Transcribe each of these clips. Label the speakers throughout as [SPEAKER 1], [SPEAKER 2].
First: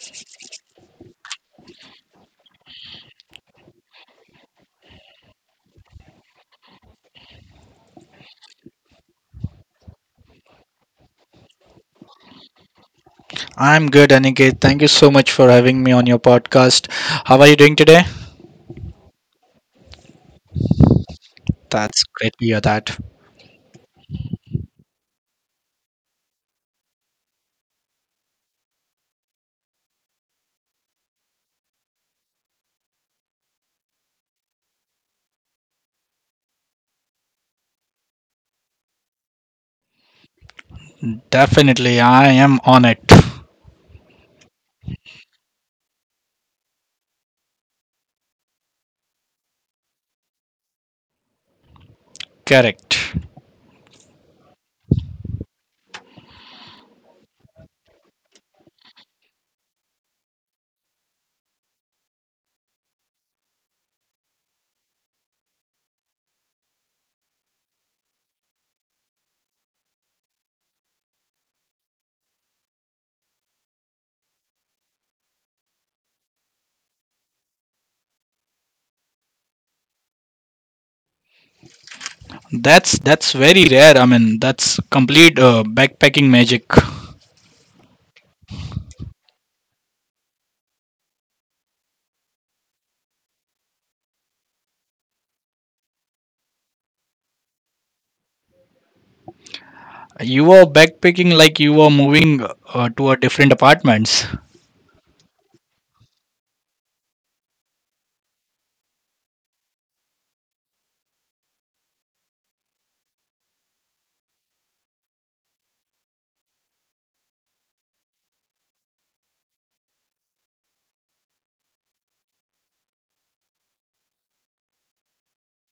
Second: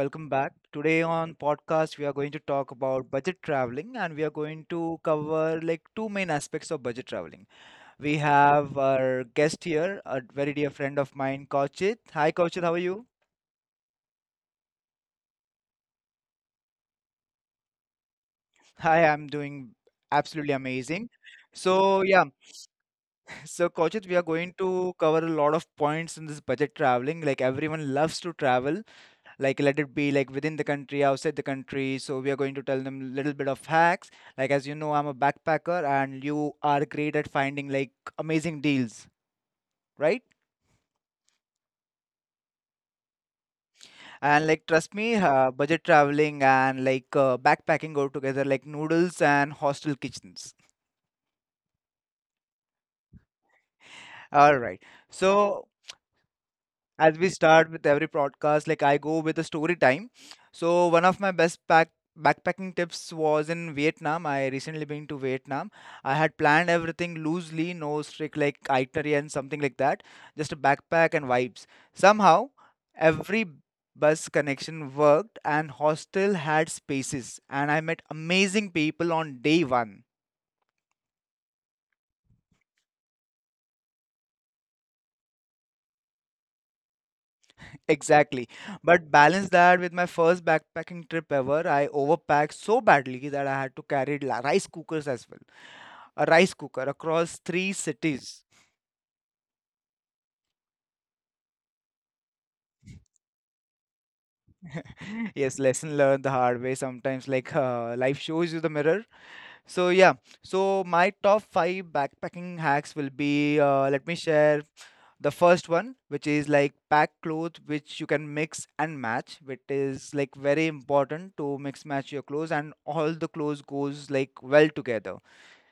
[SPEAKER 1] welcome back. Today on podcast we are going to talk about budget traveling and we are going to cover like two main aspects of budget traveling. We have our guest here, a very dear friend of mine, Kauchit. Hi Kauchit, how are you?
[SPEAKER 2] I'm good, Aniket. Thank you so much for having me on your podcast. How are you doing today?
[SPEAKER 1] Hi, I'm doing absolutely amazing. So
[SPEAKER 2] That's
[SPEAKER 1] yeah,
[SPEAKER 2] great to hear that.
[SPEAKER 1] so Kauchit, we are going to cover a lot of points in this budget traveling. Like everyone loves to travel, like let it be like within the country outside the country, so we are going to tell them little bit of hacks, like as you know I'm a backpacker and you are great at finding like amazing deals, right?
[SPEAKER 2] Definitely, I am on it.
[SPEAKER 1] And like trust me, budget traveling and like backpacking go together like noodles and hostel kitchens.
[SPEAKER 2] Correct.
[SPEAKER 1] All right, so as we start with every podcast, like I go with a story time. So one of my best pack backpacking tips was in Vietnam. I recently been to Vietnam. I had planned everything loosely, no strict like itinerary and something like that. Just a backpack and vibes. Somehow every bus connection worked and hostel had spaces and I met amazing people on day one.
[SPEAKER 2] That's very rare. I mean, that's complete backpacking magic.
[SPEAKER 1] Exactly. But balance that with my first backpacking trip ever, I overpacked so badly that I had to carry rice cookers as well. A rice cooker across three cities.
[SPEAKER 2] You were backpacking like you were moving to a different apartments.
[SPEAKER 1] Yes, lesson learned the hard way sometimes, like life shows you the mirror. So, yeah. So, my top five backpacking hacks will be, let me share the first one, which is like pack cloth which you can mix and match, which is like very important to mix match your clothes and all the clothes goes like well together.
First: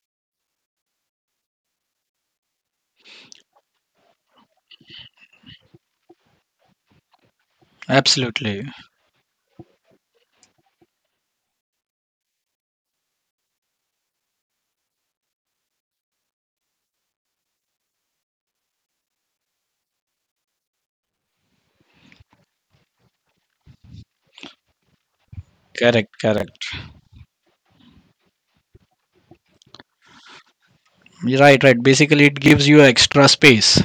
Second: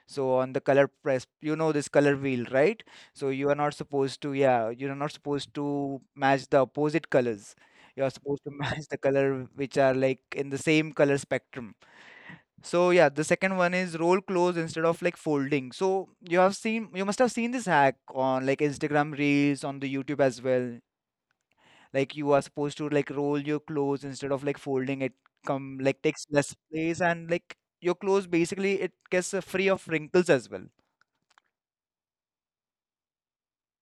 [SPEAKER 1] So on the color press, you know this color wheel, right? So you are not supposed to yeah, you're not supposed to match the opposite colors. You're supposed to
[SPEAKER 2] Absolutely.
[SPEAKER 1] match the color which are like in the same color spectrum. So yeah, the second one is roll close instead of like folding. So you must have seen this hack on like Instagram Reels, on the YouTube as well. Like you are supposed to like roll your clothes instead of like folding it. Come like
[SPEAKER 2] Correct.
[SPEAKER 1] takes less
[SPEAKER 2] Correct.
[SPEAKER 1] place and like your clothes basically it gets free of wrinkles as well.
[SPEAKER 2] Right. Right. Basically, it gives you extra space.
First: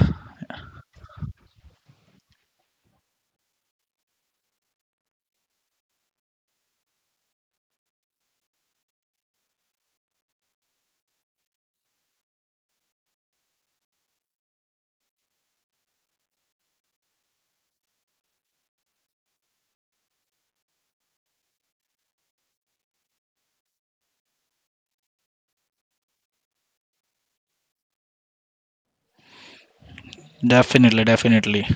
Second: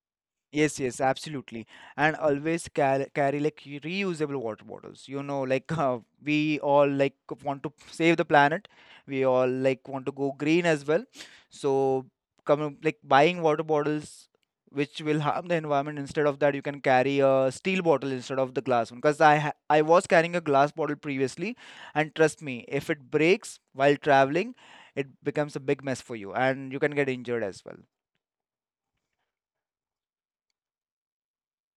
[SPEAKER 1] Yes, yes, absolutely. And always carry like reusable water bottles. You know, like we all like want to save the planet. We all like want to go green as well. So coming like buying water bottles which will harm the environment, instead of that you can carry a steel bottle instead of the glass one, because I was carrying a glass bottle previously, and trust me, if it breaks while traveling it becomes a big mess for you and you can get injured as well.
[SPEAKER 2] Definitely. Definitely.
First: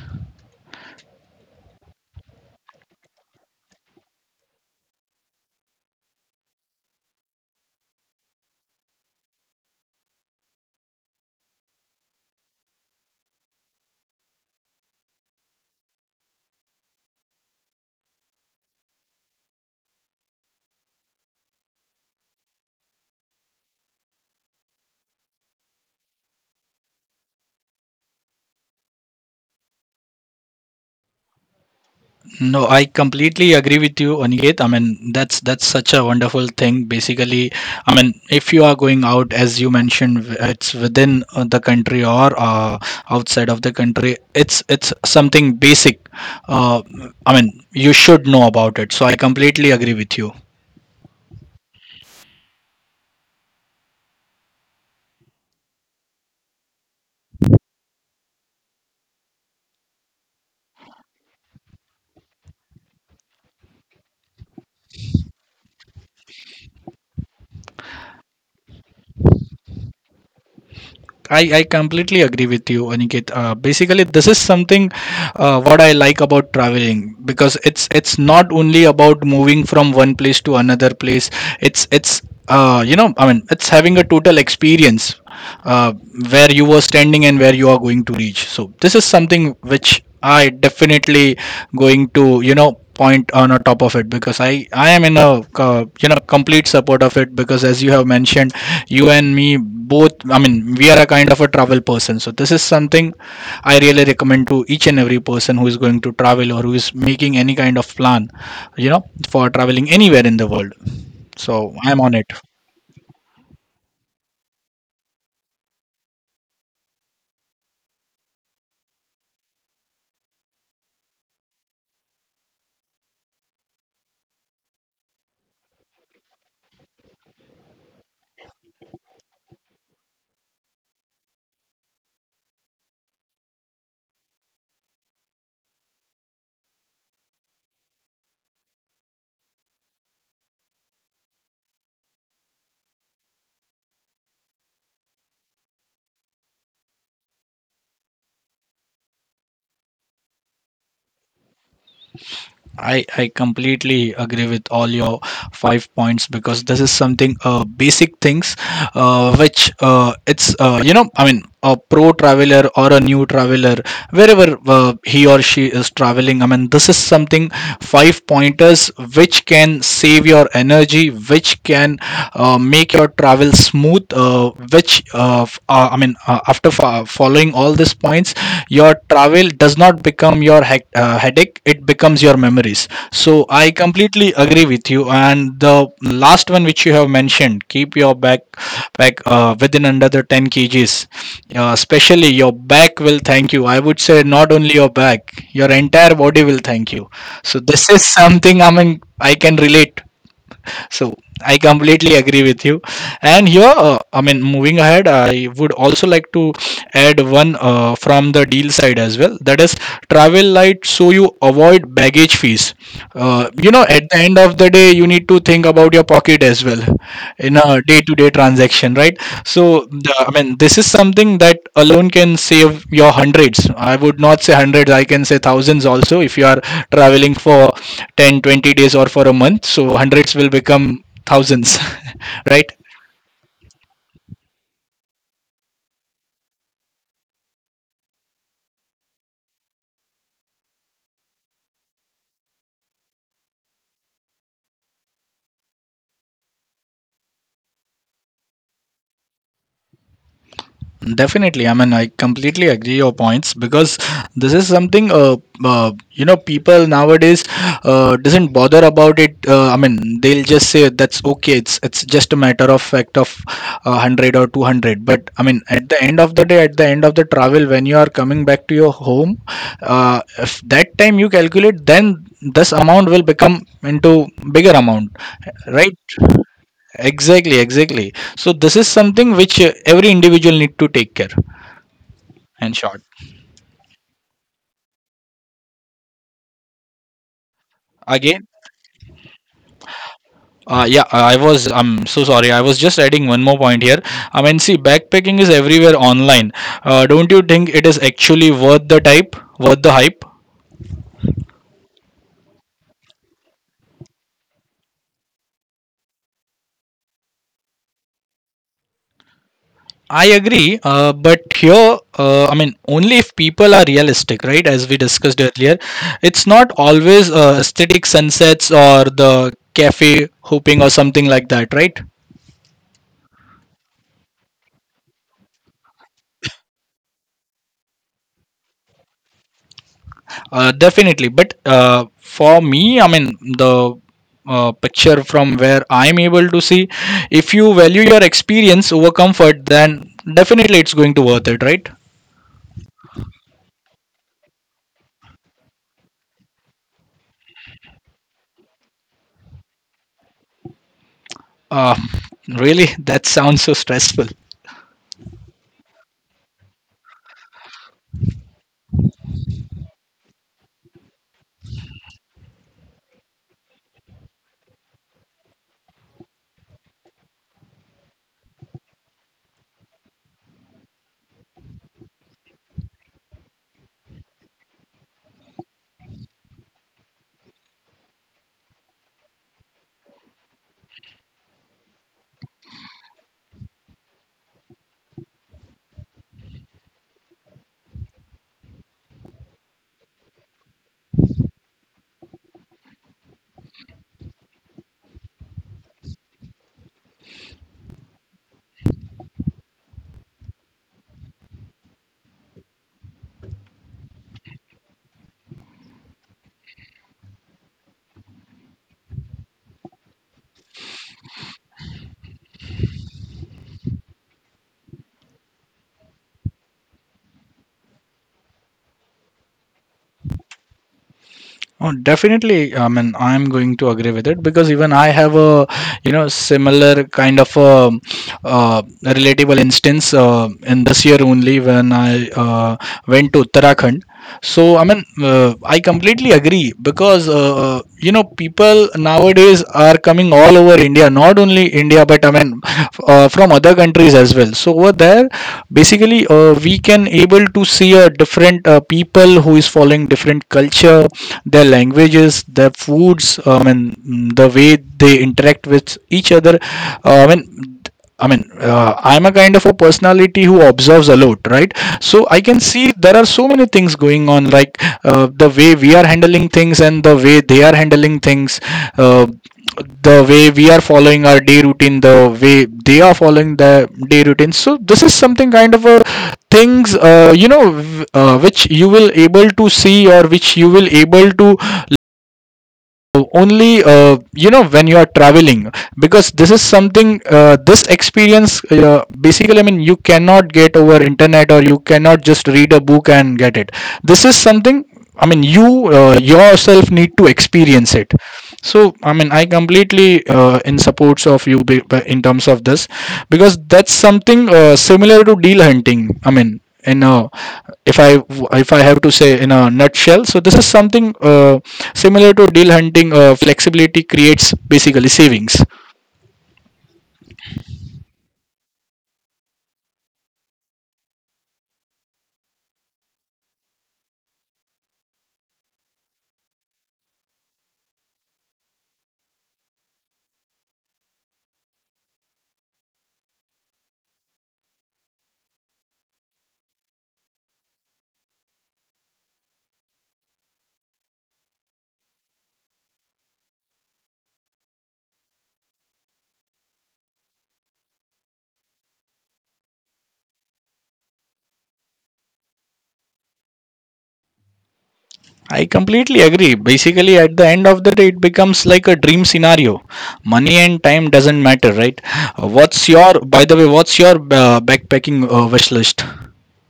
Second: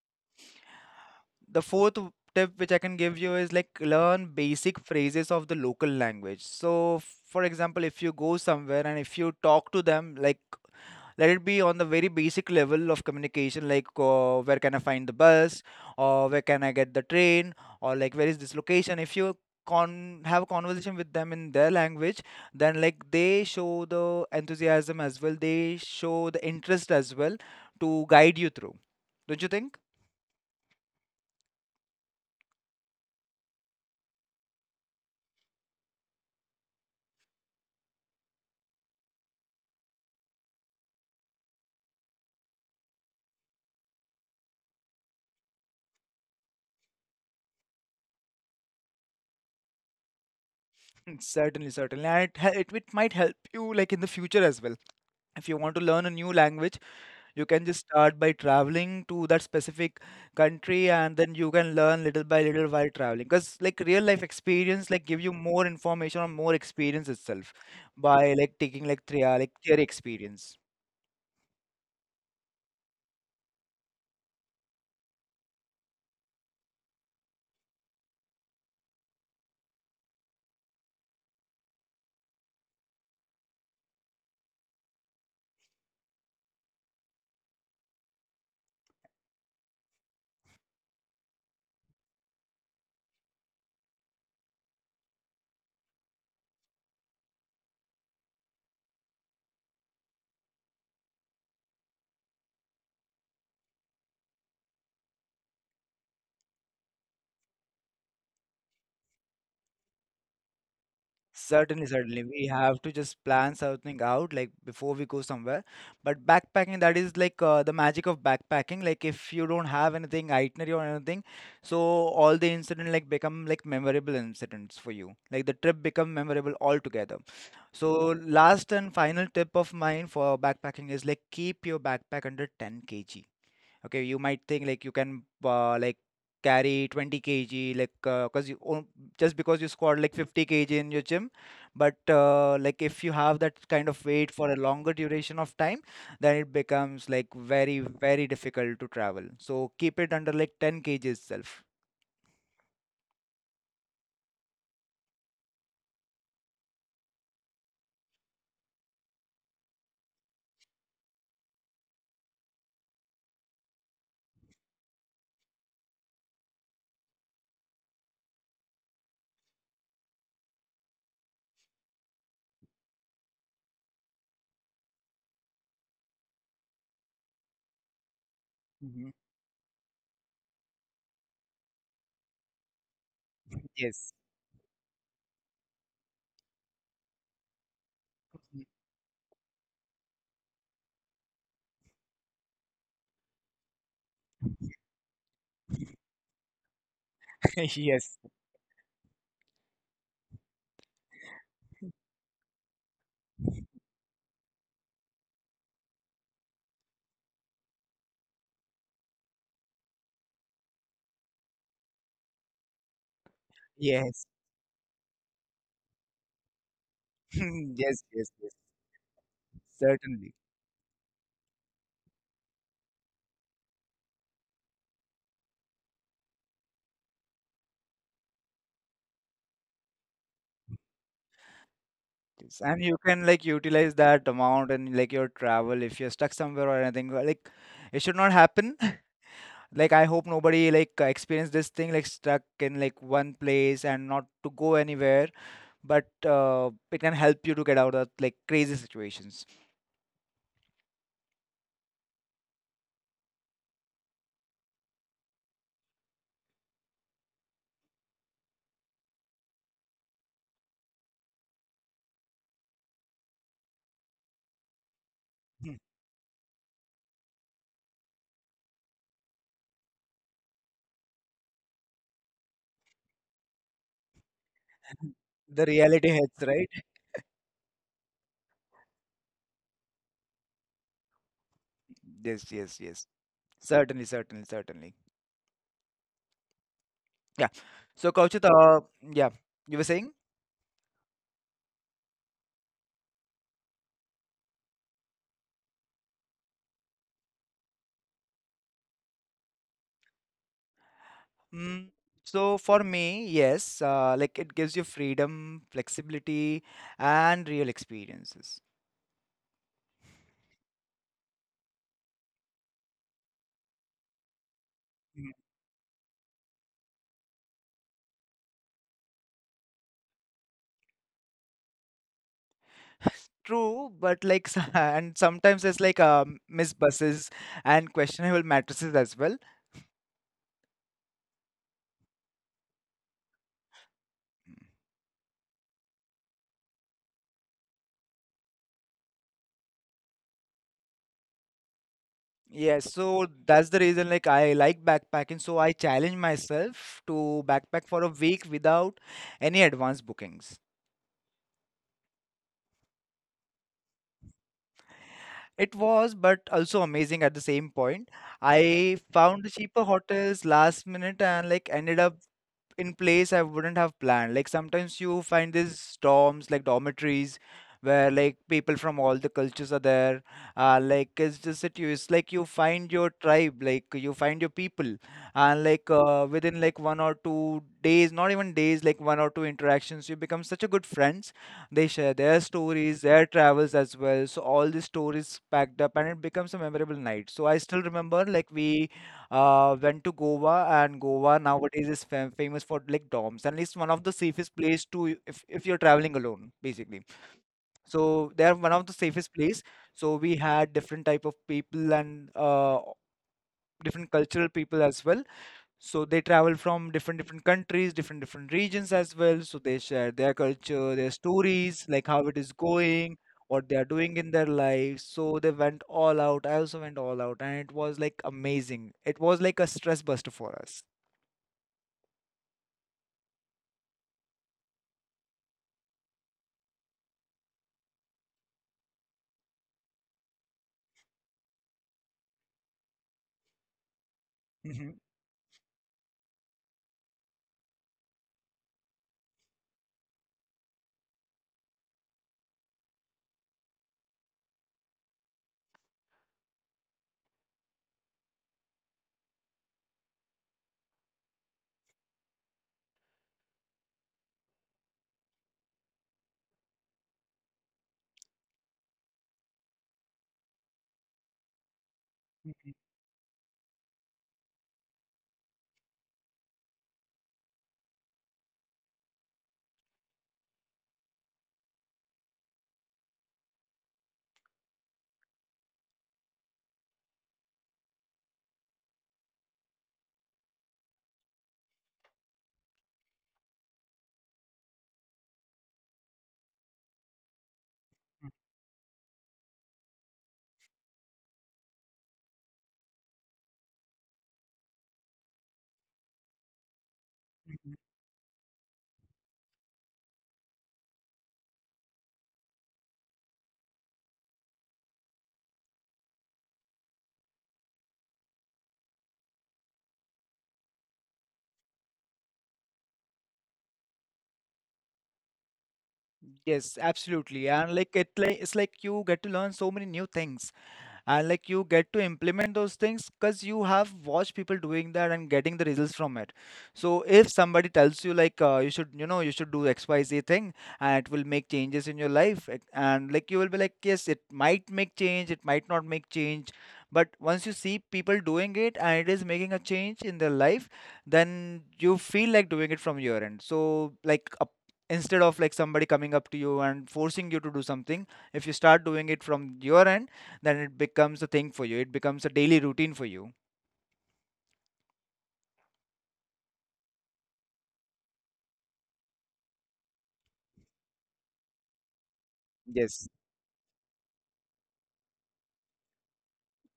[SPEAKER 1] The fourth tip which I can give you is like learn basic phrases of the local language. So, for example, if you go somewhere and if you talk to them, like let it be on the very basic level of communication, like where can I find the bus, or where can I get the train, or like where is this location. If you con have a conversation with them in their language, then like they show the enthusiasm as well. They show the interest as well to guide you through. Don't you think?
[SPEAKER 2] No, I completely agree with you, Aniket. I mean, that's such a wonderful thing. Basically, I mean, if you are going out, as you mentioned, it's within the country or outside of the country. It's something basic. Uh, I mean, you should know about it. So I completely agree with you.
[SPEAKER 1] Mm, certainly, certainly. And it might help you like in the future as well. If you want to learn a new language, you can just start by traveling to that specific country and then you can learn little by little while traveling. Because like real life experience like give you more information or more experience itself by like taking like three like theory experience.
[SPEAKER 2] I completely agree with you, Aniket. Basically, this is something what I like about traveling because it's not only about moving from one place to another place. It's you know, I mean, it's having a total experience uh, where you were standing and where you are going to reach. So this is something which I definitely going to, you know, point on a top of it, because I am in a you know, complete support of it, because as you have mentioned, you and me both, I mean, we are a kind of a travel person. So this is something I really recommend to each and every person who is going to travel or who is making any kind of plan, you know, for traveling anywhere in the world. So
[SPEAKER 1] Certainly,
[SPEAKER 2] I am on
[SPEAKER 1] certainly.
[SPEAKER 2] it.
[SPEAKER 1] We have to just plan something out like before we go somewhere. But backpacking, that is like the magic of backpacking. Like if you don't have anything itinerary or anything, so all the incident like become like memorable incidents for you. Like the trip become memorable altogether. So last and final tip of mine for backpacking is like keep your backpack under 10 kg. Okay, you might think like you can like carry 20 kg, like because just because you squat like 50 kg in your gym, but like if you have that kind of weight for a longer duration of time, then it becomes like very very difficult to travel, so keep it under like 10 kg itself.
[SPEAKER 2] I completely agree with all your five points, because this is something basic things which it's you know, I mean, a pro traveler or a new traveler, wherever he or she is traveling, I mean, this is something, five pointers, which can save your energy, which can make your travel smooth, which I mean, after following all this, all these points, your
[SPEAKER 1] Mhm.
[SPEAKER 2] travel does not become your headache, it becomes your memories. So I
[SPEAKER 1] Yes.
[SPEAKER 2] completely agree with you. And the last one which you have mentioned, keep your back back within, under the 10 kgs. Especially your back will thank you. I would say not only your back, your entire body will thank you. So
[SPEAKER 1] Yes.
[SPEAKER 2] this is
[SPEAKER 1] Yes.
[SPEAKER 2] something, I mean, I can relate. So I completely agree with you. And here, I mean, moving ahead, I would also like to add one from the deal side as well. That is, travel light, so you avoid baggage fees. You know, at the end of the day, you need to think about your pocket as well in a
[SPEAKER 1] Yes. Yes.
[SPEAKER 2] day-to-day
[SPEAKER 1] Yes.
[SPEAKER 2] transaction, right? So
[SPEAKER 1] Certainly.
[SPEAKER 2] I mean, this is something that alone can save your hundreds. I would not say hundreds, I can say thousands also, if you are traveling for 10, 20 days or for a month. So hundreds will become thousands.
[SPEAKER 1] Yes,
[SPEAKER 2] right?
[SPEAKER 1] and you can like utilize that amount and like your travel if you're stuck somewhere or anything. Like it should not happen. Like I hope nobody like experience this thing, like stuck in like one place and not to go anywhere. But it can help you to get out of like crazy situations.
[SPEAKER 2] Definitely, I mean, I completely agree your points, because this is something you know, people nowadays doesn't bother about it. I mean, they'll just say that's okay. It's just a matter of fact of 100 or 200. But I mean,
[SPEAKER 1] Hmm.
[SPEAKER 2] at the end of the day, at the end of the travel, when you are coming back to your home, if that time you calculate, then this amount will become into bigger amount,
[SPEAKER 1] The
[SPEAKER 2] right?
[SPEAKER 1] reality hits, right?
[SPEAKER 2] Exactly, exactly. So this is something which every individual need to take care
[SPEAKER 1] Yes, yes,
[SPEAKER 2] and
[SPEAKER 1] yes.
[SPEAKER 2] short
[SPEAKER 1] Certainly, certainly, certainly. Yeah. So Kauchit,
[SPEAKER 2] again.
[SPEAKER 1] yeah, you were saying?
[SPEAKER 2] Yeah, I'm so sorry, I was just adding one more point here. I mean, see, backpacking is everywhere online. Don't you think it is actually worth the type worth the hype?
[SPEAKER 1] Mm, so for me, yes, like it gives you freedom, flexibility, and real experiences.
[SPEAKER 2] I agree, but here, I mean, only if people are realistic, right? As we
[SPEAKER 1] Mm.
[SPEAKER 2] discussed earlier, it's not always aesthetic sunsets or the cafe hopping or something like that, right?
[SPEAKER 1] True, but like, and sometimes it's like missed buses and questionable mattresses as well.
[SPEAKER 2] Definitely, but for me, I mean, the picture from where I'm able to see. If you value your experience over comfort, then definitely it's going to worth it, right?
[SPEAKER 1] Yes, so that's the reason like I like backpacking, so I challenge myself to backpack for a week without any advance bookings.
[SPEAKER 2] Uh, Really? That sounds so stressful.
[SPEAKER 1] It was, but also amazing at the same point. I found the cheaper hotels last minute and like ended up in place I wouldn't have planned. Like sometimes you find these dorms, like dormitories where like people from all the cultures are there. Like it's just that you, it's like you find your tribe, like you find your people, and like within like 1 or 2 days, not even days, like one or two interactions, you become such a good friends. They share their stories, their travels as well. So all the stories packed up, and it becomes a memorable night. So I still remember like we went to Goa, and Goa nowadays is famous for like doms, and it's one of the safest place to, if you're traveling alone basically, so they're one of the safest place. So we had different type of people and different cultural people as well, so they travel from different different countries, different different regions as well. So they share their culture, their stories, like how it is going, what they are doing in their lives. So they went all out. I also went all out, and it was like amazing. It was like a stress buster for us.
[SPEAKER 2] Oh, definitely. I mean, I'm going to agree with it, because even I have a, you know, similar kind of a, relatable instance in this year only, when I went to Uttarakhand. So, I
[SPEAKER 1] Mhm,
[SPEAKER 2] mean, I completely agree, because, you know, people nowadays are coming all over India, not only India, but I mean from other countries as well. So over there, basically, we can able to see a different people who is following different culture, their languages, their foods, and the way they interact with each other. Uh, I mean I'm a kind of a personality who observes a lot, right? So I can
[SPEAKER 1] mhm,
[SPEAKER 2] see there are so many things going on, like the way we are handling things and the way they are handling things, uh, the way we are following our day routine, the way they are following the day routine. So this is something kind of a things, you know, which you will able to see, or which you will able to only you know, when you are traveling, because this is something this
[SPEAKER 1] mhm,
[SPEAKER 2] experience basically, I mean, you cannot get over internet, or you cannot just read a book and get it. This is something, I mean, you yourself need to
[SPEAKER 1] mhm.
[SPEAKER 2] experience it. So I mean, I completely in supports of you in terms of this, because that's something similar to deal hunting, I mean, in a, if i if I have to say in a nutshell, so this is something uh, similar to deal hunting, flexibility creates basically savings.
[SPEAKER 1] Yes, absolutely. And like it, like it's like you get to learn so many new things. And like you get to implement those things because you have watched people doing that and getting the results from it. So if somebody tells you like you should do xyz thing and it will make changes in your life, and like you will be like, yes, it might make change, it might not make change, but once you see people doing it and it is making a change in their life, then you feel like doing it from your end. So like a instead of like somebody coming up to you and forcing you to do something, if you start doing it from your end, then it becomes a thing for you. It becomes a daily routine for you.
[SPEAKER 2] I completely agree. Basically, at the end of the day, it becomes like a dream scenario. Money and time doesn't matter, right? Uh, What's
[SPEAKER 1] Yes.
[SPEAKER 2] your, by the way, what's your backpacking wish list?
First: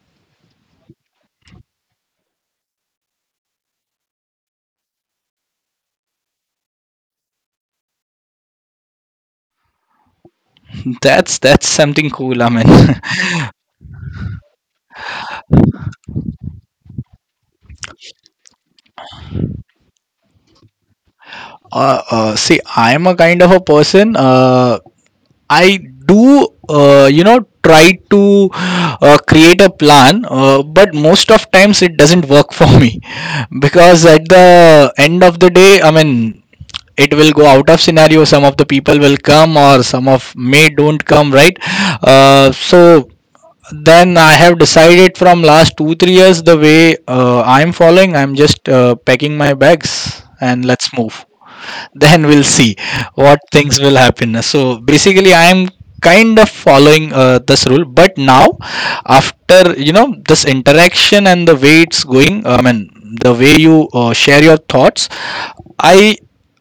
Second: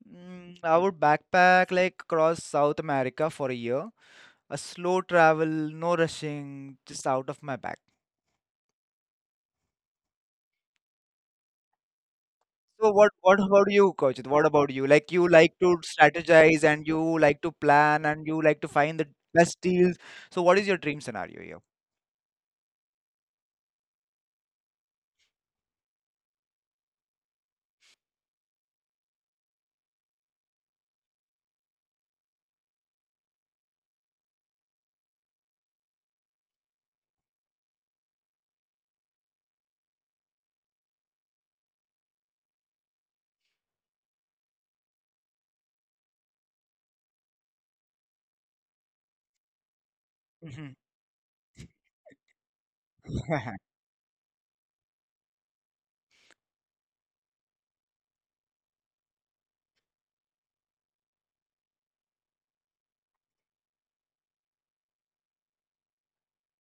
[SPEAKER 1] Mm, I would backpack like across South America for a year. A slow travel, no rushing, just out of my bag.
[SPEAKER 2] That's something cool, I
[SPEAKER 1] So
[SPEAKER 2] mean.
[SPEAKER 1] what about you, Kaushik? What about you? Like you like to strategize and you like to plan and you like to find the best deals. So what is your dream scenario here?
[SPEAKER 2] See, I am a kind of a person. I do, you know, try to create a plan, but most of times it doesn't work for me because at the end of the day, I mean, it will go out of scenario. Some of the people will come, or some of may don't come, right? So then I have decided from last 2 3 years, the way I'm following. I'm just packing my bags and
[SPEAKER 1] Mhm.
[SPEAKER 2] let's move, then we'll see what things will happen. So basically I am kind of following this rule, but now, after, you know, this interaction and the way it's going, I mean, the way you share your thoughts, I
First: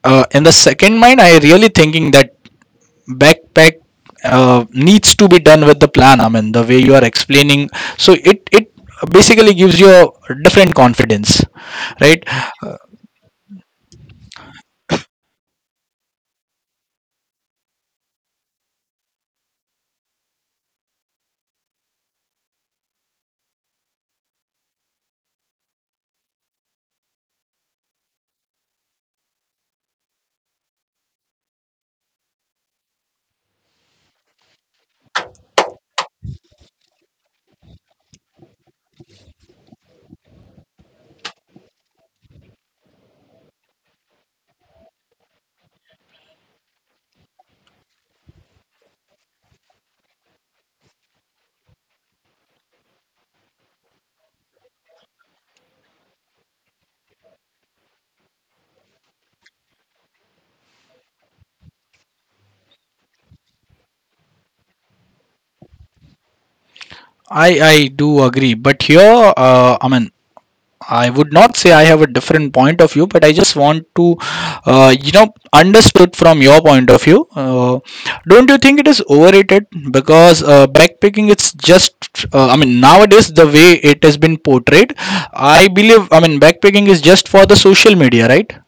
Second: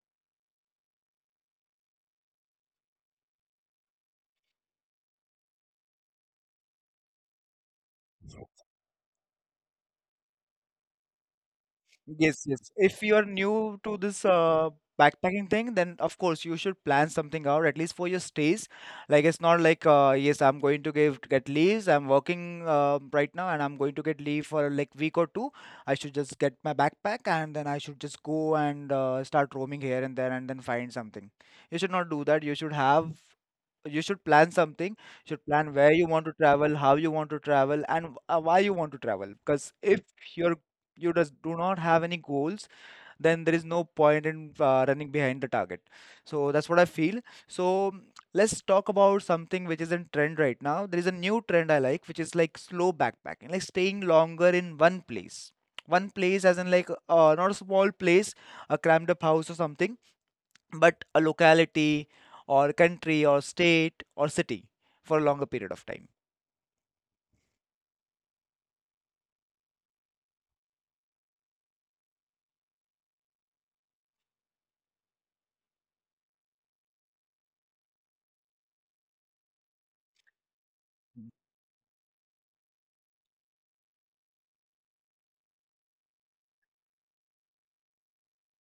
[SPEAKER 2] in the second mind, I really thinking that backpack uh, needs to be done with the plan. I mean, the way you are explaining, so it basically gives you a different confidence, right?
[SPEAKER 1] Yes, yes. If you are new to this backpacking thing, then of course you should plan something out at least for your stays. Like it's not like yes, I'm going to give get leaves. I'm working right now, and I'm going to get leave for like week or two. I should just get my backpack, and then I should just go and start roaming here and there, and then find something. You should not do that. You should have you should plan something. You should plan where you want to travel, how you want to travel, and why you want to travel, because if you're you just do not have any goals, then there is no point in running behind the target. So that's what I feel. So let's talk about something which is in trend right now. There is a new trend I like, which is like slow backpacking, like staying longer in one place. One place as in like not a small place, a cramped up house or something, but a locality or country or state or city for a longer period of time.
[SPEAKER 2] I do agree, but here I mean, I would not say I have a different point of view, but I just want to, you know, understood from your point of view. Don't you think it is overrated? Because backpacking, it's just, I mean, nowadays the way it has been portrayed, I believe, I mean, backpacking is just for the social media, right?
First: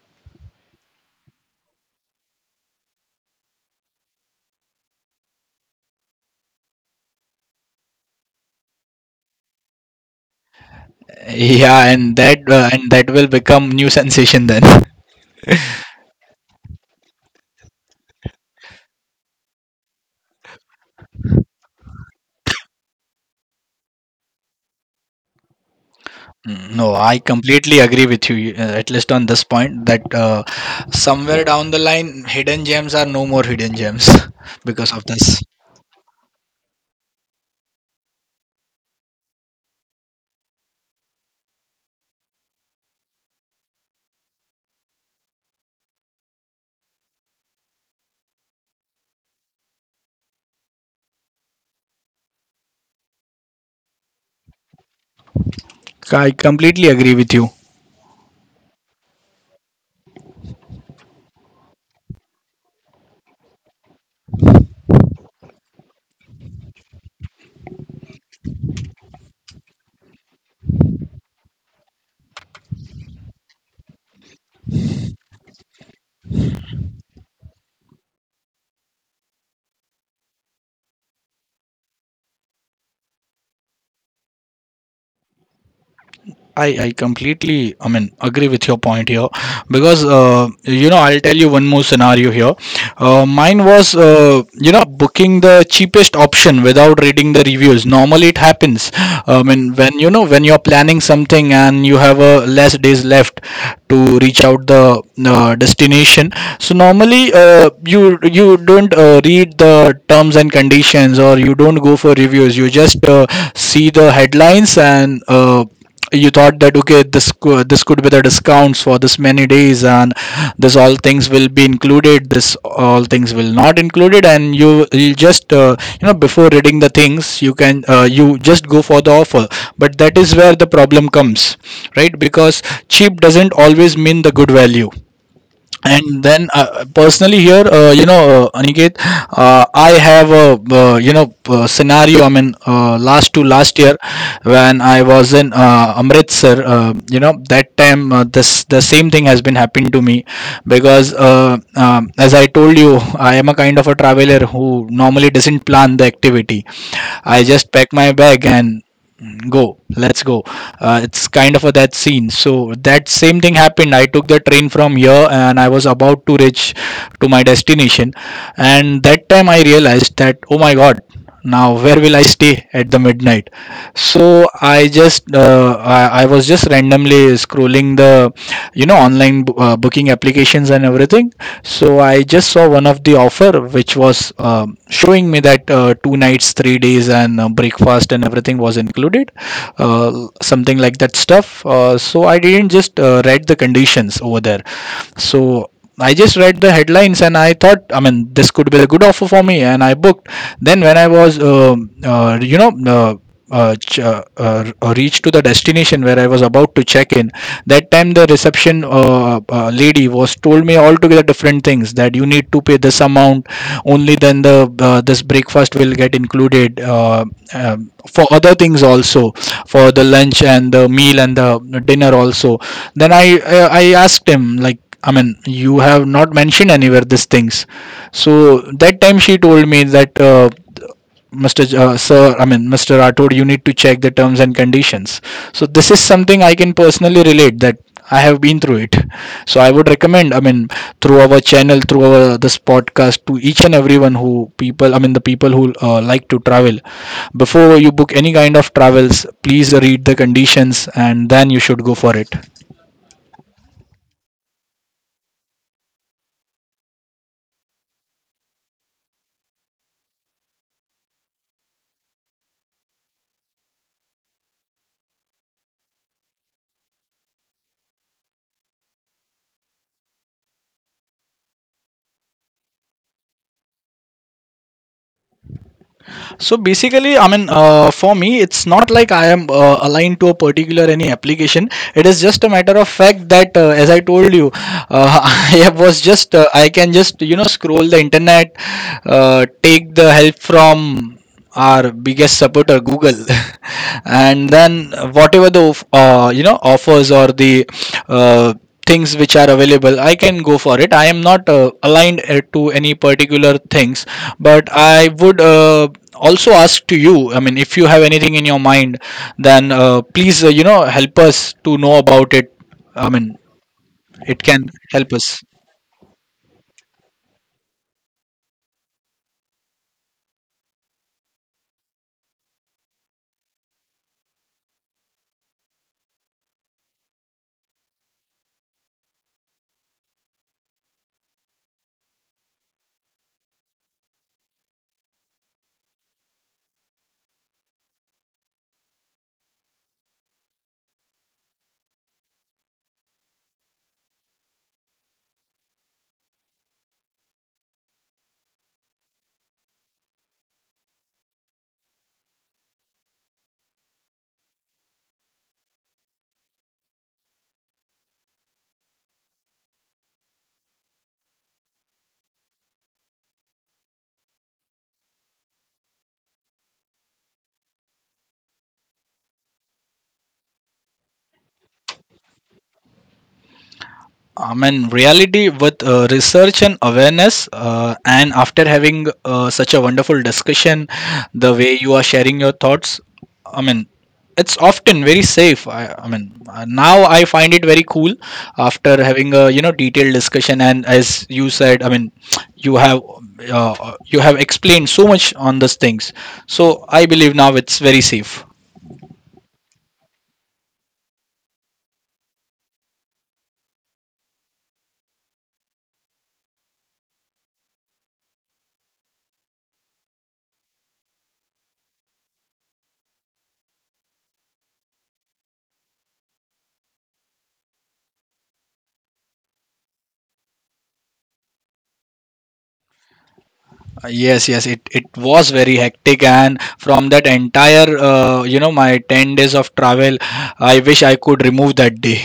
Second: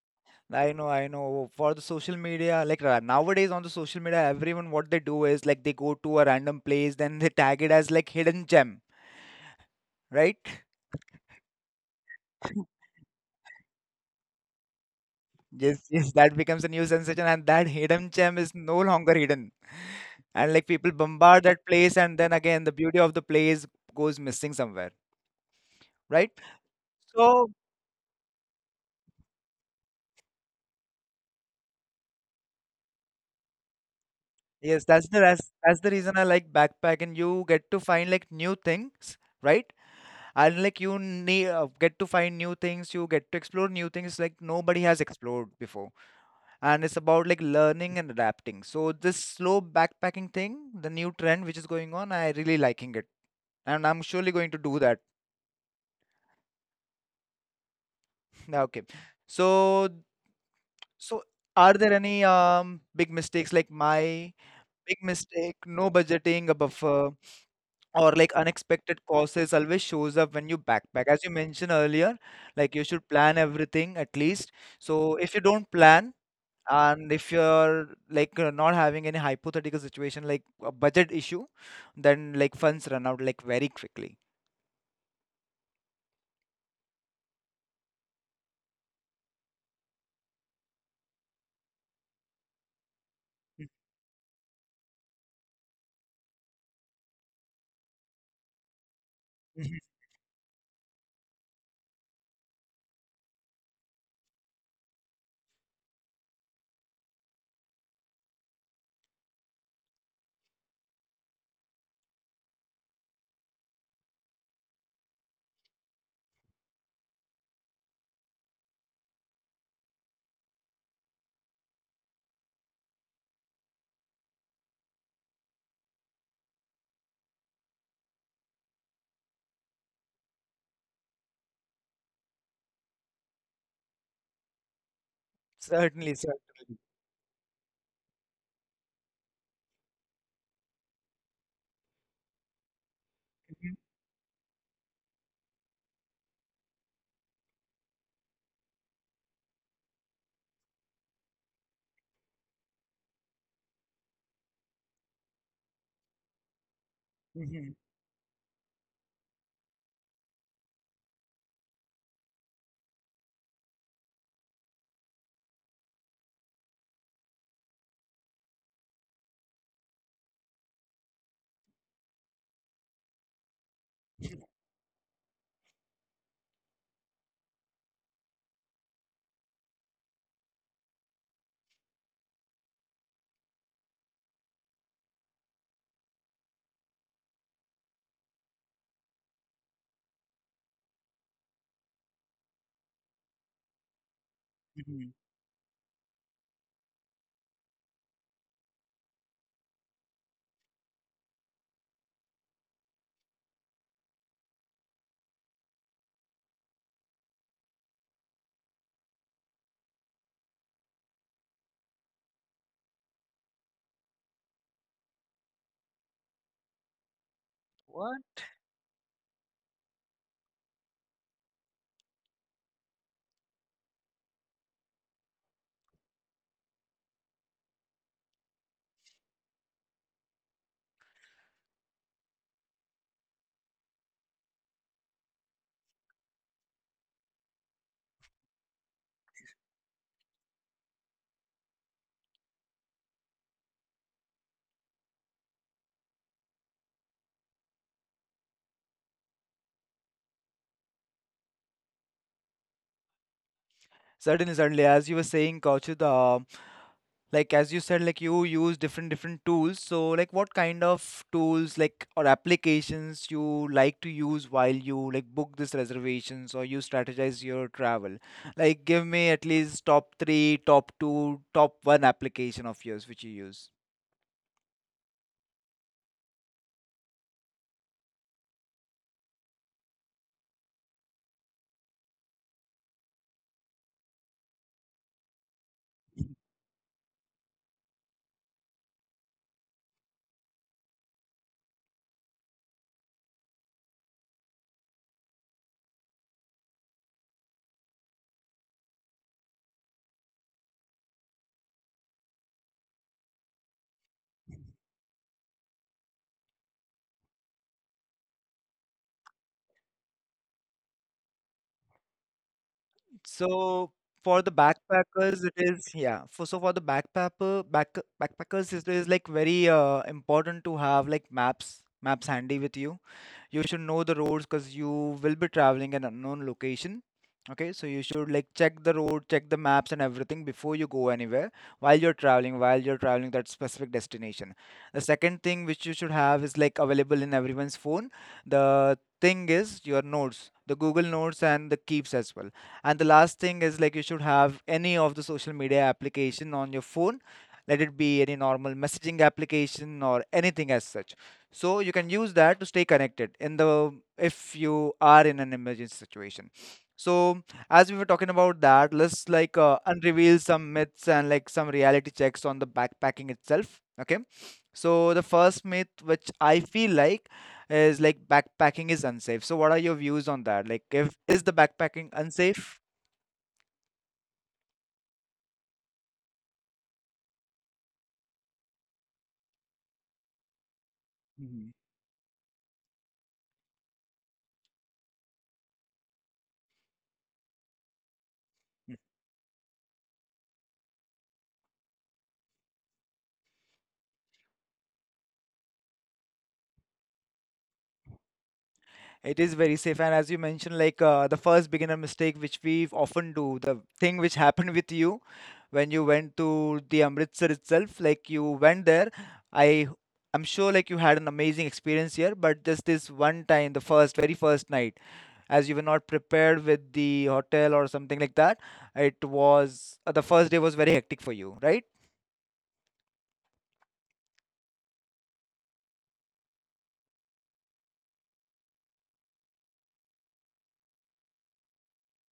[SPEAKER 1] I know, I know. For the social media, like nowadays on the social media, everyone what they do is like they go to a random place, then they tag it as like hidden gem, right?
[SPEAKER 2] Yeah, and that will become new sensation then.
[SPEAKER 1] Yes, yes, that becomes a new sensation, and that hidden gem is no longer hidden. And like people bombard that place, and then again, the beauty of the place goes missing somewhere, right?
[SPEAKER 2] Mm, no, I
[SPEAKER 1] So
[SPEAKER 2] completely agree with you, at least on this point, that somewhere down the line, hidden gems are no more hidden gems
[SPEAKER 1] yes,
[SPEAKER 2] because of
[SPEAKER 1] that's the
[SPEAKER 2] this.
[SPEAKER 1] that's, that's the reason I like backpack, and you get to find like new things, right? And like you need get to find new things, you get to explore new things like nobody has explored before, and it's about like learning and adapting. So this slow backpacking thing, the new trend which is going on, I really liking it, and I'm surely going to do that.
[SPEAKER 2] I completely agree with you.
[SPEAKER 1] Okay, so so are there any big mistakes like my big mistake? No budgeting a buffer, or like unexpected causes always shows up when you backpack. As you mentioned earlier, like you should plan everything at least. So if you don't plan, and if you're like not having any hypothetical situation like a budget issue, then like funds run out like very quickly.
[SPEAKER 2] I completely, I mean, agree with your point here, because you know, I'll tell you one more scenario here. Mine
[SPEAKER 1] Mhm,
[SPEAKER 2] was you know, booking the cheapest option without reading the reviews. Normally it happens. I mean,
[SPEAKER 1] mhm.
[SPEAKER 2] when you know, when you're planning something and you have a less days left to reach out the destination. So normally you don't read the terms and conditions, or you don't go for reviews. You just see the headlines and. You thought that okay, this could be the discounts for this many days, and this all things will be included, this all things will not included. And you just before reading the things you can, you just go for the offer, but that is where the problem comes, right? Because cheap doesn't always mean the good value.
[SPEAKER 1] Certainly,
[SPEAKER 2] And then
[SPEAKER 1] certainly.
[SPEAKER 2] personally here, Aniket, I have a, scenario. I mean, last to
[SPEAKER 1] Mhm,
[SPEAKER 2] last year when I was in Amritsar, that time, this the same thing has been happened to me. Because as I told you, I am a kind of a traveler who normally doesn't plan the activity. I
[SPEAKER 1] mhm,
[SPEAKER 2] just pack my bag and go, let's go. It's kind of a that scene. So that same thing happened. I took the train from here and I was about to reach to my destination. And that time I realized that, oh my god, now where will I stay at the midnight? So I just I was just randomly scrolling the online booking applications and everything. So I just saw one of the offer which was showing me that two nights, 3 days, and breakfast and everything was included, something like that stuff. So I didn't just read the conditions over there.
[SPEAKER 1] mhm.
[SPEAKER 2] So I just read the headlines and I thought, I mean, this could be a good offer for me, and I booked. Then when I was, you know. Ch- reached to the destination where I was about to check in, that time the reception lady was told me altogether different things, that you need to pay this amount, only then the this breakfast will get included.
[SPEAKER 1] What?
[SPEAKER 2] For other things also, for the lunch and the meal and the dinner also. Then I asked him like, I mean, you have not mentioned anywhere these things. So that time she told me that, Sir, I mean, Mr. Rathod, you need to check the terms and conditions. So this is something I can personally relate, that I have been through it. So I would recommend, I mean, through our channel, through our this podcast, to each and everyone who people, I mean, the people who like to travel, before you book any kind of travels, please read the conditions and then you should go for it.
[SPEAKER 1] Certainly, certainly. As you were saying, Kaushik, like as you said, like you use different different tools, so like what kind of tools like or applications you like to use while you like book these reservations or you strategize your travel? Like give me at least top 3, top 2, top 1 application of yours which you use.
[SPEAKER 2] So basically, I mean, for me, it's not like I am aligned to a particular any application. It is just a matter of fact that, as I told you, uh, I was just I can just scroll the internet, take the help from our biggest supporter Google and then whatever the offers or the uh, things which are available, I can go for it. I am not aligned to any particular things, but I would also ask to you, I mean, if you have anything in your mind, then please, help us to know about it. I mean,
[SPEAKER 1] So for
[SPEAKER 2] it
[SPEAKER 1] the
[SPEAKER 2] can help
[SPEAKER 1] backpackers
[SPEAKER 2] us.
[SPEAKER 1] it is, yeah, for so for the backpacker, backpackers it is like very important to have like maps, maps handy with you. You should know the roads because you will be traveling an unknown location. Okay, so you should like check the road, check the maps and everything before you go anywhere while you're traveling, while you're traveling that specific destination. The second thing which you should have is like available in everyone's phone. The thing is your notes, the Google notes and the keeps as well. And the last thing is like you should have any of the social media application on your phone. Let it be any normal messaging application or anything as such, so you can use that to stay connected in the, if you are in an emergency situation. So as we were talking about that, let's like unreveal some myths and like some reality checks on the backpacking itself. Okay, so the first myth which I feel like is like backpacking is unsafe. So what are your views on that? Like, if is the backpacking unsafe?
[SPEAKER 2] I mean, reality with research and awareness, and after having such a wonderful discussion, the way you are sharing your thoughts, I mean, it's often very safe. I mean, now I find it very cool after having a detailed discussion. And as you said, I mean, you have you have explained so much on these things, so I believe now it's very safe.
[SPEAKER 1] It is very safe, and as you mentioned, like the first beginner mistake which we often do, the thing which happened with you when you went to the Amritsar itself, like you went there. I I'm sure like you had an amazing experience here, but just this one time, the first, very first night, as you were not prepared with the hotel or something like that, it was the first day was very hectic for you, right?
[SPEAKER 2] Yes, yes, it was very hectic, and from that entire my 10 days of travel, I wish I could remove that day.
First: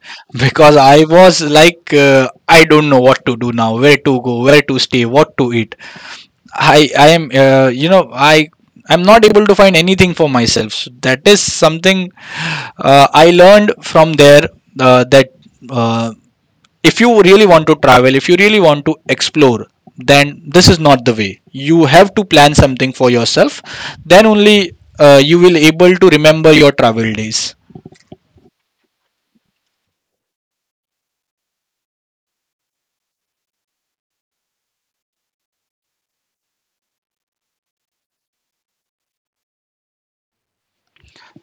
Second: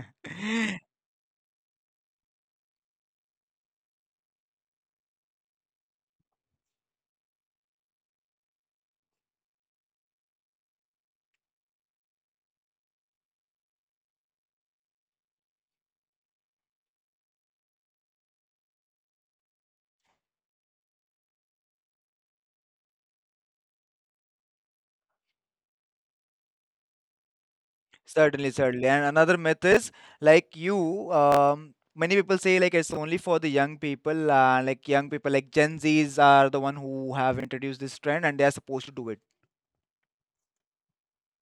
[SPEAKER 2] Because I was like, I don't know what to do now, where to go, where to stay, what to eat. I am, I'm not able to find anything for myself. So that is something I learned from there, that uh, if you really want to travel, if you really want to explore, then this is not the way. You have to plan something for yourself. Then only you will able to remember your travel days.
[SPEAKER 1] Certainly, certainly. And another myth is like you, many people say like it's only for the young people, like young people, like Gen Zs are the one who have introduced this trend and they are supposed to do it.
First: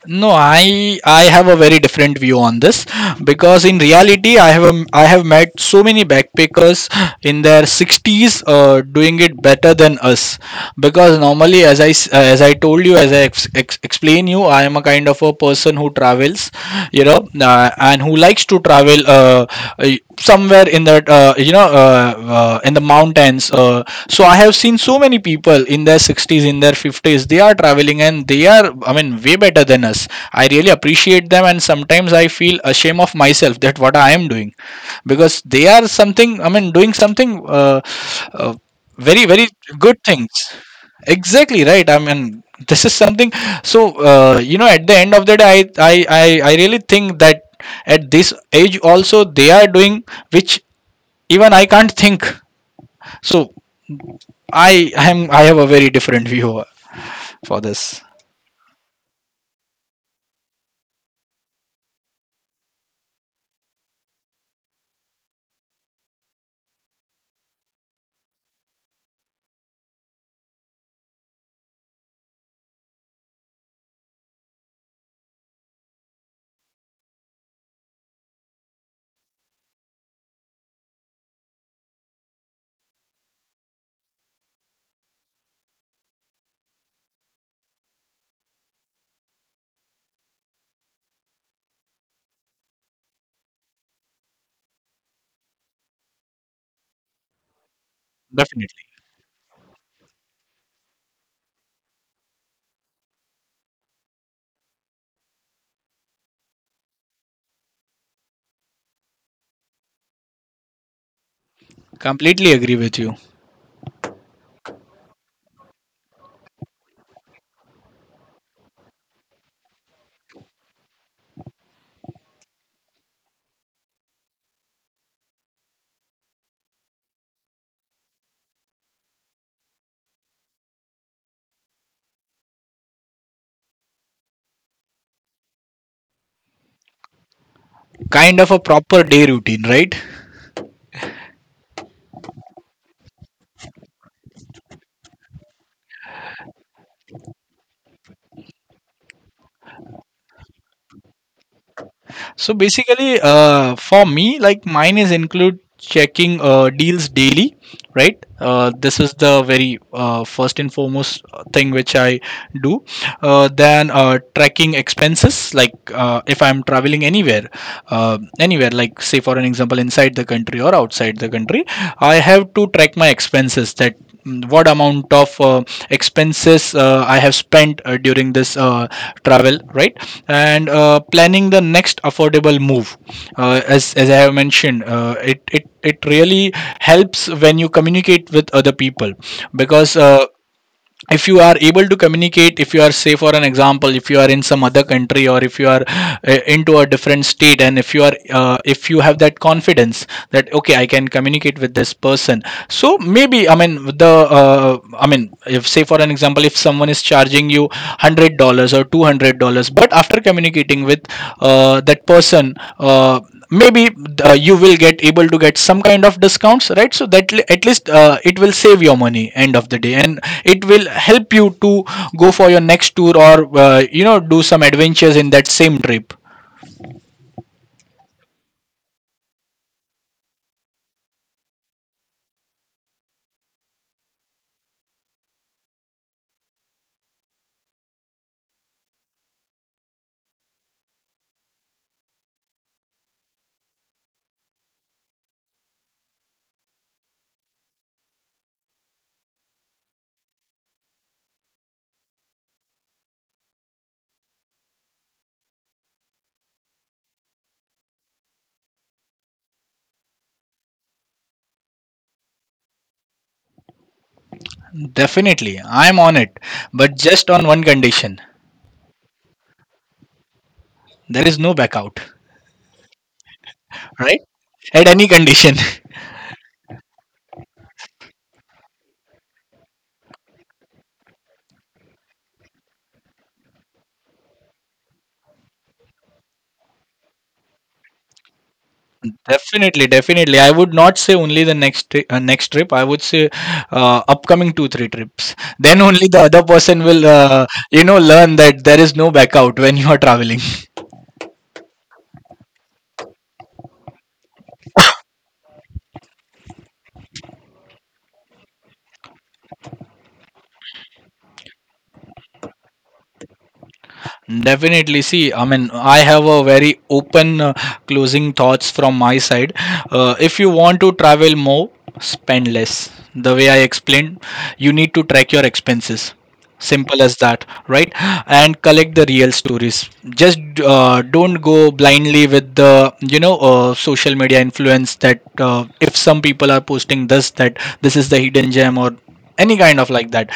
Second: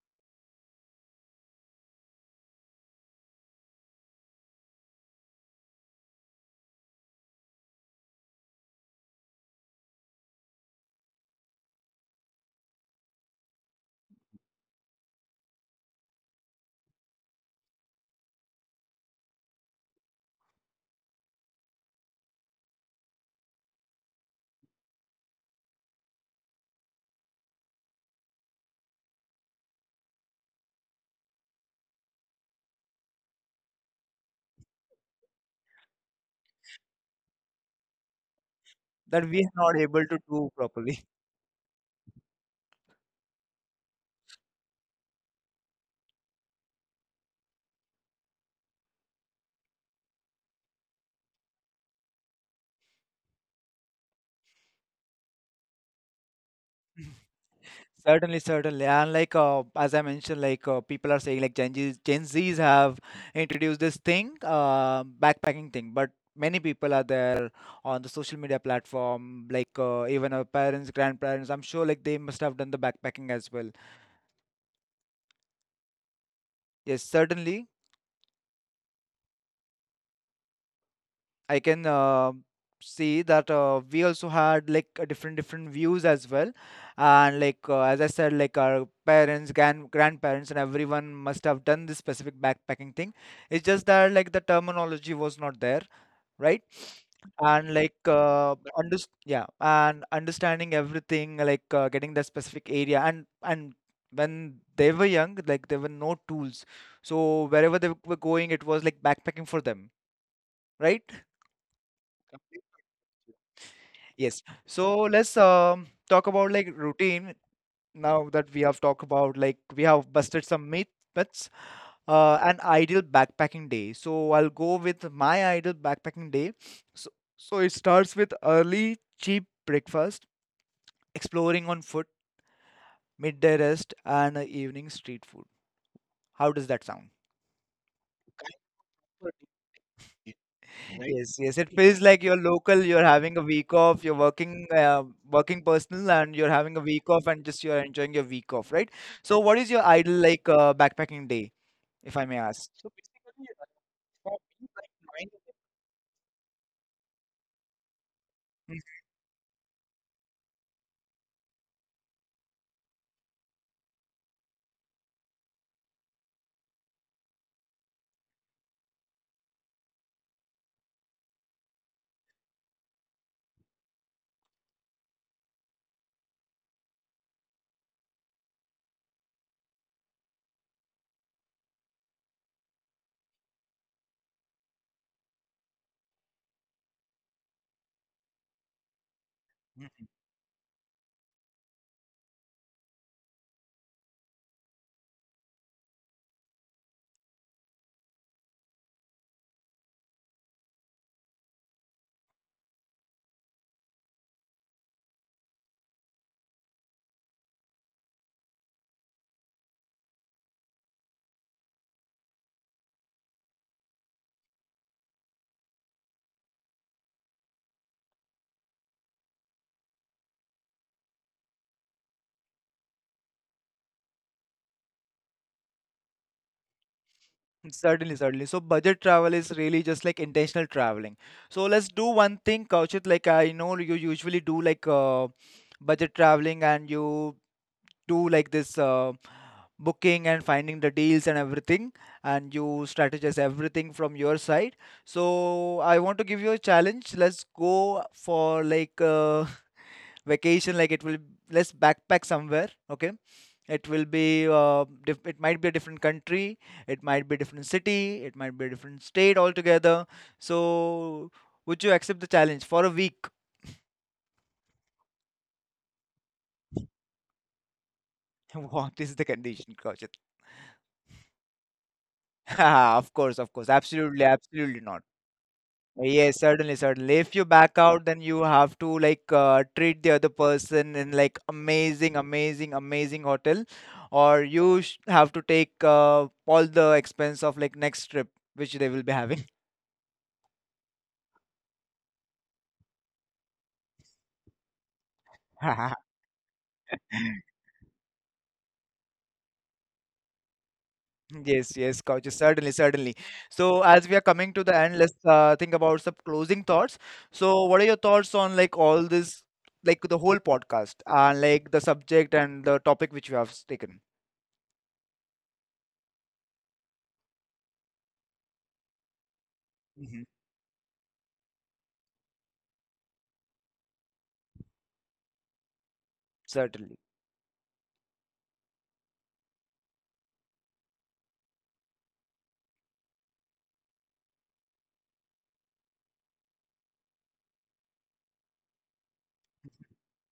[SPEAKER 2] No, I have a very different view on this, because in reality, I have met so many backpackers in their 60s, doing it better than us. Because normally, as I told you, as I ex- ex- explain you, I am a kind of a person who travels, you know, and who likes to travel. Somewhere in that in the mountains. So I have seen so many people in their 60s, in their 50s, they are traveling and they are, I mean, way better than us. I really appreciate them, and sometimes I feel ashamed of myself that what I am doing, because they are something, I mean, doing something, uh, very,
[SPEAKER 1] That we
[SPEAKER 2] very
[SPEAKER 1] are not
[SPEAKER 2] good
[SPEAKER 1] able to
[SPEAKER 2] things.
[SPEAKER 1] do properly.
[SPEAKER 2] Exactly, right? I mean, this is something. So at the end of the day, I really think that at this age also they are doing which even I can't think. So I am, I have a very different view for this.
[SPEAKER 1] Certainly, certainly. And like as I mentioned, like people are saying like Gen Zs, Gen Zs have introduced this thing, backpacking thing, but many people are there on the social media platform like even our parents, grandparents, I'm sure like they must have done the backpacking as well. Yes, certainly. I can see that we also had like a different different views as well, and like as I said, like our parents, grandparents, and everyone must have done this specific backpacking thing. It's just that like the terminology was not there, right? And like
[SPEAKER 2] Definitely,
[SPEAKER 1] under yeah, and understanding everything, like getting that specific area, and when they were young, like there were no tools, so wherever they were going, it was like backpacking for them, right?
[SPEAKER 2] completely
[SPEAKER 1] Complete
[SPEAKER 2] agree with you.
[SPEAKER 1] picture. Yes. So let's talk about like routine now that we have talked about like we have busted some myth, myths. An ideal backpacking day. So I'll go with my ideal backpacking day. So it starts with early cheap breakfast, exploring on foot, midday rest, and evening street food. How does that sound?
[SPEAKER 2] Kind of a proper day routine, right?
[SPEAKER 1] Yes, yes. It feels like you're local, you're having a week off, you're working working personal, and you're having a week off, and just you're enjoying your week off, right? So what is your ideal like backpacking day, if I may
[SPEAKER 2] So
[SPEAKER 1] ask?
[SPEAKER 2] basically, for me, like mine is include checking deals daily, right? This is the very first and foremost thing which I do. Then tracking expenses, like, if I'm traveling anywhere, anywhere, like say for an example, inside the country or outside the country, I have to track my expenses, that mm, what amount of expenses I have spent during this travel, right? And planning the next affordable move. As I have mentioned, it really helps when you communicate with other people. Because
[SPEAKER 1] Mhm.
[SPEAKER 2] if you are able to communicate, if you are, say for an example, if you are in some other country, or if you are into a different state, and if you are if you have that confidence that okay, I can communicate with this person, so maybe, I mean, the I mean, if say for an example, if someone is charging you $100 or $200, but after communicating with that person, maybe you will get able to get some kind of discounts, right? So that li- at least it will save your money end of the day, and it will help you to go for your next tour, or do some adventures in that same trip.
[SPEAKER 1] Certainly, certainly. So budget travel is really just like intentional traveling. So let's do one thing, Kaushik. Like I know you usually do like budget traveling and you do like this. Booking and finding the deals and everything, and you strategize everything from your side. So I want to give you a challenge. Let's go for like vacation. Like it will, let's backpack somewhere, okay? It will be it might be a different country, it might be a different city, it might be a different state altogether. So would you accept the challenge for a week?
[SPEAKER 2] Definitely, I'm on it, but just on one condition.
[SPEAKER 1] What is the condition, Kaushik?
[SPEAKER 2] There is no back out,
[SPEAKER 1] Of course, of course,
[SPEAKER 2] right?
[SPEAKER 1] absolutely, absolutely
[SPEAKER 2] At
[SPEAKER 1] not.
[SPEAKER 2] any condition.
[SPEAKER 1] Yes, certainly, certainly. If you back out, then you have to like treat the other person in like amazing, amazing, amazing hotel, or you sh have to take all the expense of like next trip which they will be having.
[SPEAKER 2] Definitely, definitely, I would not say only the next trip, I would say upcoming 2 3 trips, then only the other person will learn that there is no back out when you are traveling.
[SPEAKER 1] Yes, yes, coaches, certainly, certainly. So as we are coming to the end, let's think about some closing thoughts. So what are your thoughts on like all this, like the whole podcast, and like the subject and the topic which we have taken?
[SPEAKER 2] Definitely. See, I mean, I have a very open closing thoughts from my side.
[SPEAKER 1] Hmm.
[SPEAKER 2] If you want to travel more, spend less. The way I explained, you need to track your expenses. Simple
[SPEAKER 1] Certainly.
[SPEAKER 2] as that, right? And collect the real stories. Just don't go blindly with the social media influence, that if some people are posting this, that this is the hidden gem or any kind of like that.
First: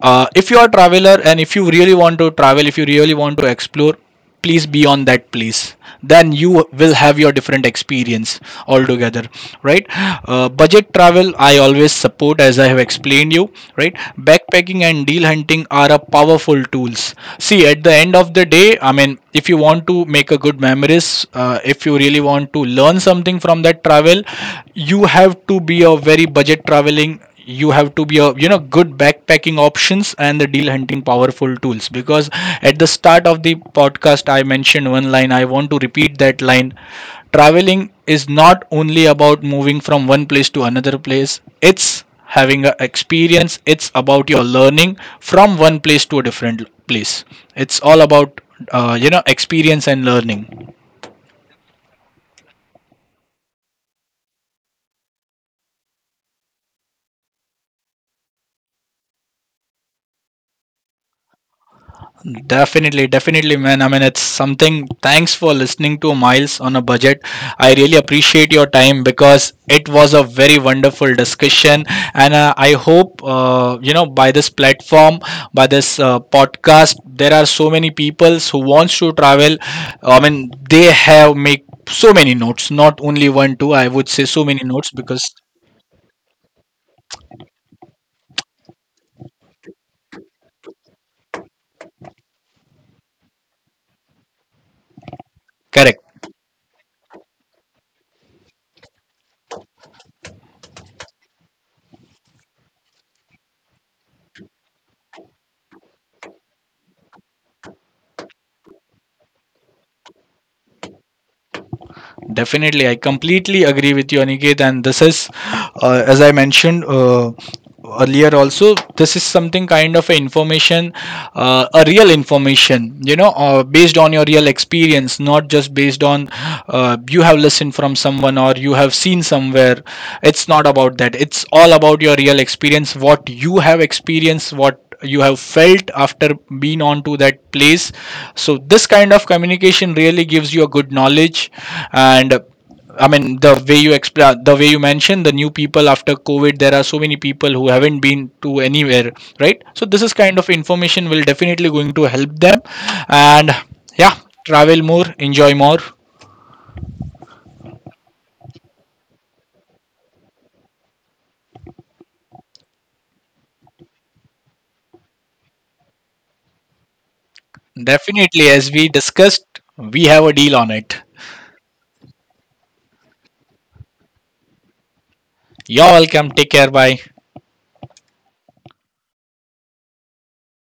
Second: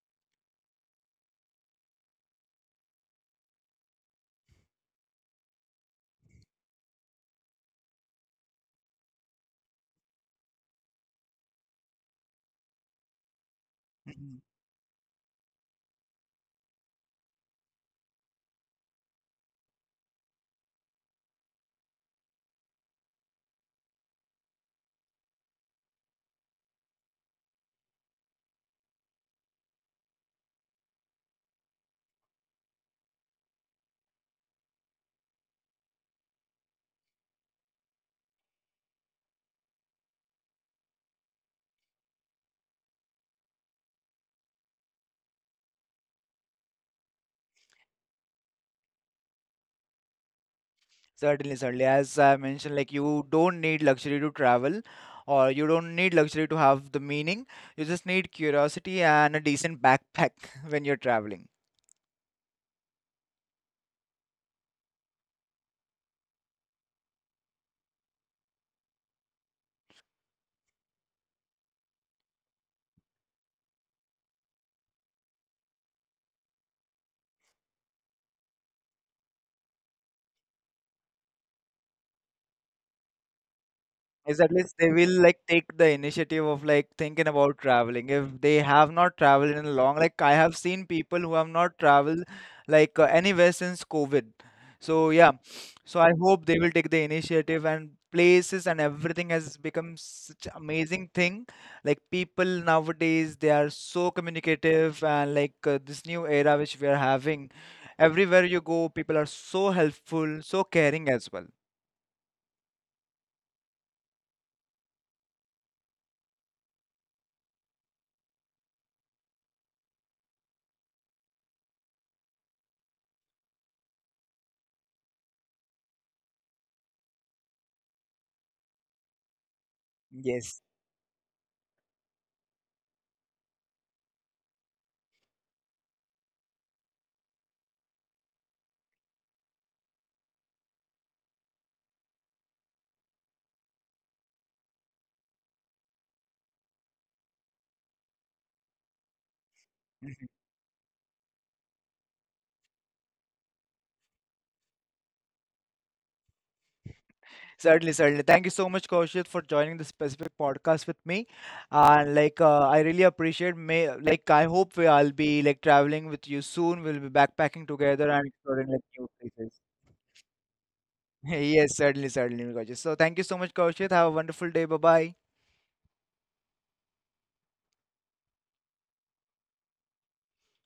[SPEAKER 2] If you are a traveler, and if you really want to travel, if you really want to explore, please be on that place, then you will have your different experience altogether, right? Budget travel I always support, as I have explained you, right?
[SPEAKER 1] Mm-hmm.
[SPEAKER 2] Backpacking and deal hunting are a powerful tools. See, at the end of the day, I mean, if you want to make a good memories, if you really want to learn something from that travel, you have to be a very budget traveling, you have to be a good backpacking options and the deal hunting powerful tools. Because at the start of the podcast I mentioned one line, I want to repeat that line. Traveling is not only about moving from one place to another place, it's having an experience, it's about your learning from one place to a different place. It's all about experience and learning.
[SPEAKER 1] Certainly, certainly. As I mentioned, like you don't need luxury to travel, or you don't need luxury to have the meaning. You just need curiosity and a decent backpack when you're traveling.
[SPEAKER 2] Definitely, definitely, man. I mean, it's something. Thanks for listening to Miles on a Budget. I really appreciate your time, because it was a very wonderful discussion. And I hope by this platform, by this podcast, there are so many people who wants to travel. I mean, they have make so many notes, not only one, two, I would say
[SPEAKER 1] Is
[SPEAKER 2] so
[SPEAKER 1] at
[SPEAKER 2] many
[SPEAKER 1] least they
[SPEAKER 2] notes
[SPEAKER 1] will
[SPEAKER 2] because
[SPEAKER 1] like take the initiative of like thinking about traveling. If they have not traveled in a long, like I have seen people who have not traveled like anywhere since COVID. So yeah, so
[SPEAKER 2] correct.
[SPEAKER 1] I hope they will take the initiative and places and everything has become such amazing thing. Like people nowadays, they are so communicative and like this new era which we are having. Everywhere you go, people are so helpful, so caring as well.
[SPEAKER 2] Definitely, I completely agree with you, Aniket. And this is, as I mentioned earlier, also this is something kind of a information, a real information. You know, based on your real experience, not just based on you have listened from someone or you have seen somewhere. It's
[SPEAKER 1] Yes.
[SPEAKER 2] not about that. It's all about your real experience, what you have experienced, what you have felt after being on to that place. So this kind of communication really gives you a good knowledge. And I mean, the way you explain, the way you mentioned, the new people after COVID, there are so many people who haven't been to anywhere, right? So this is kind of information will definitely going to help them. And yeah, travel more, enjoy more.
[SPEAKER 1] Certainly, certainly. Thank you so much, Kaushik, for joining this specific podcast with me. And like, I really appreciate. May like, I hope we, I'll be like traveling with you soon. We'll be backpacking together and
[SPEAKER 2] Definitely,
[SPEAKER 1] exploring
[SPEAKER 2] as
[SPEAKER 1] like
[SPEAKER 2] we
[SPEAKER 1] new places.
[SPEAKER 2] discussed, we have a deal on it.
[SPEAKER 1] Yes, certainly, certainly, Kaushik. So, thank you so much, Kaushik. Have a wonderful day. Bye bye.
[SPEAKER 2] You're welcome, take care, bye.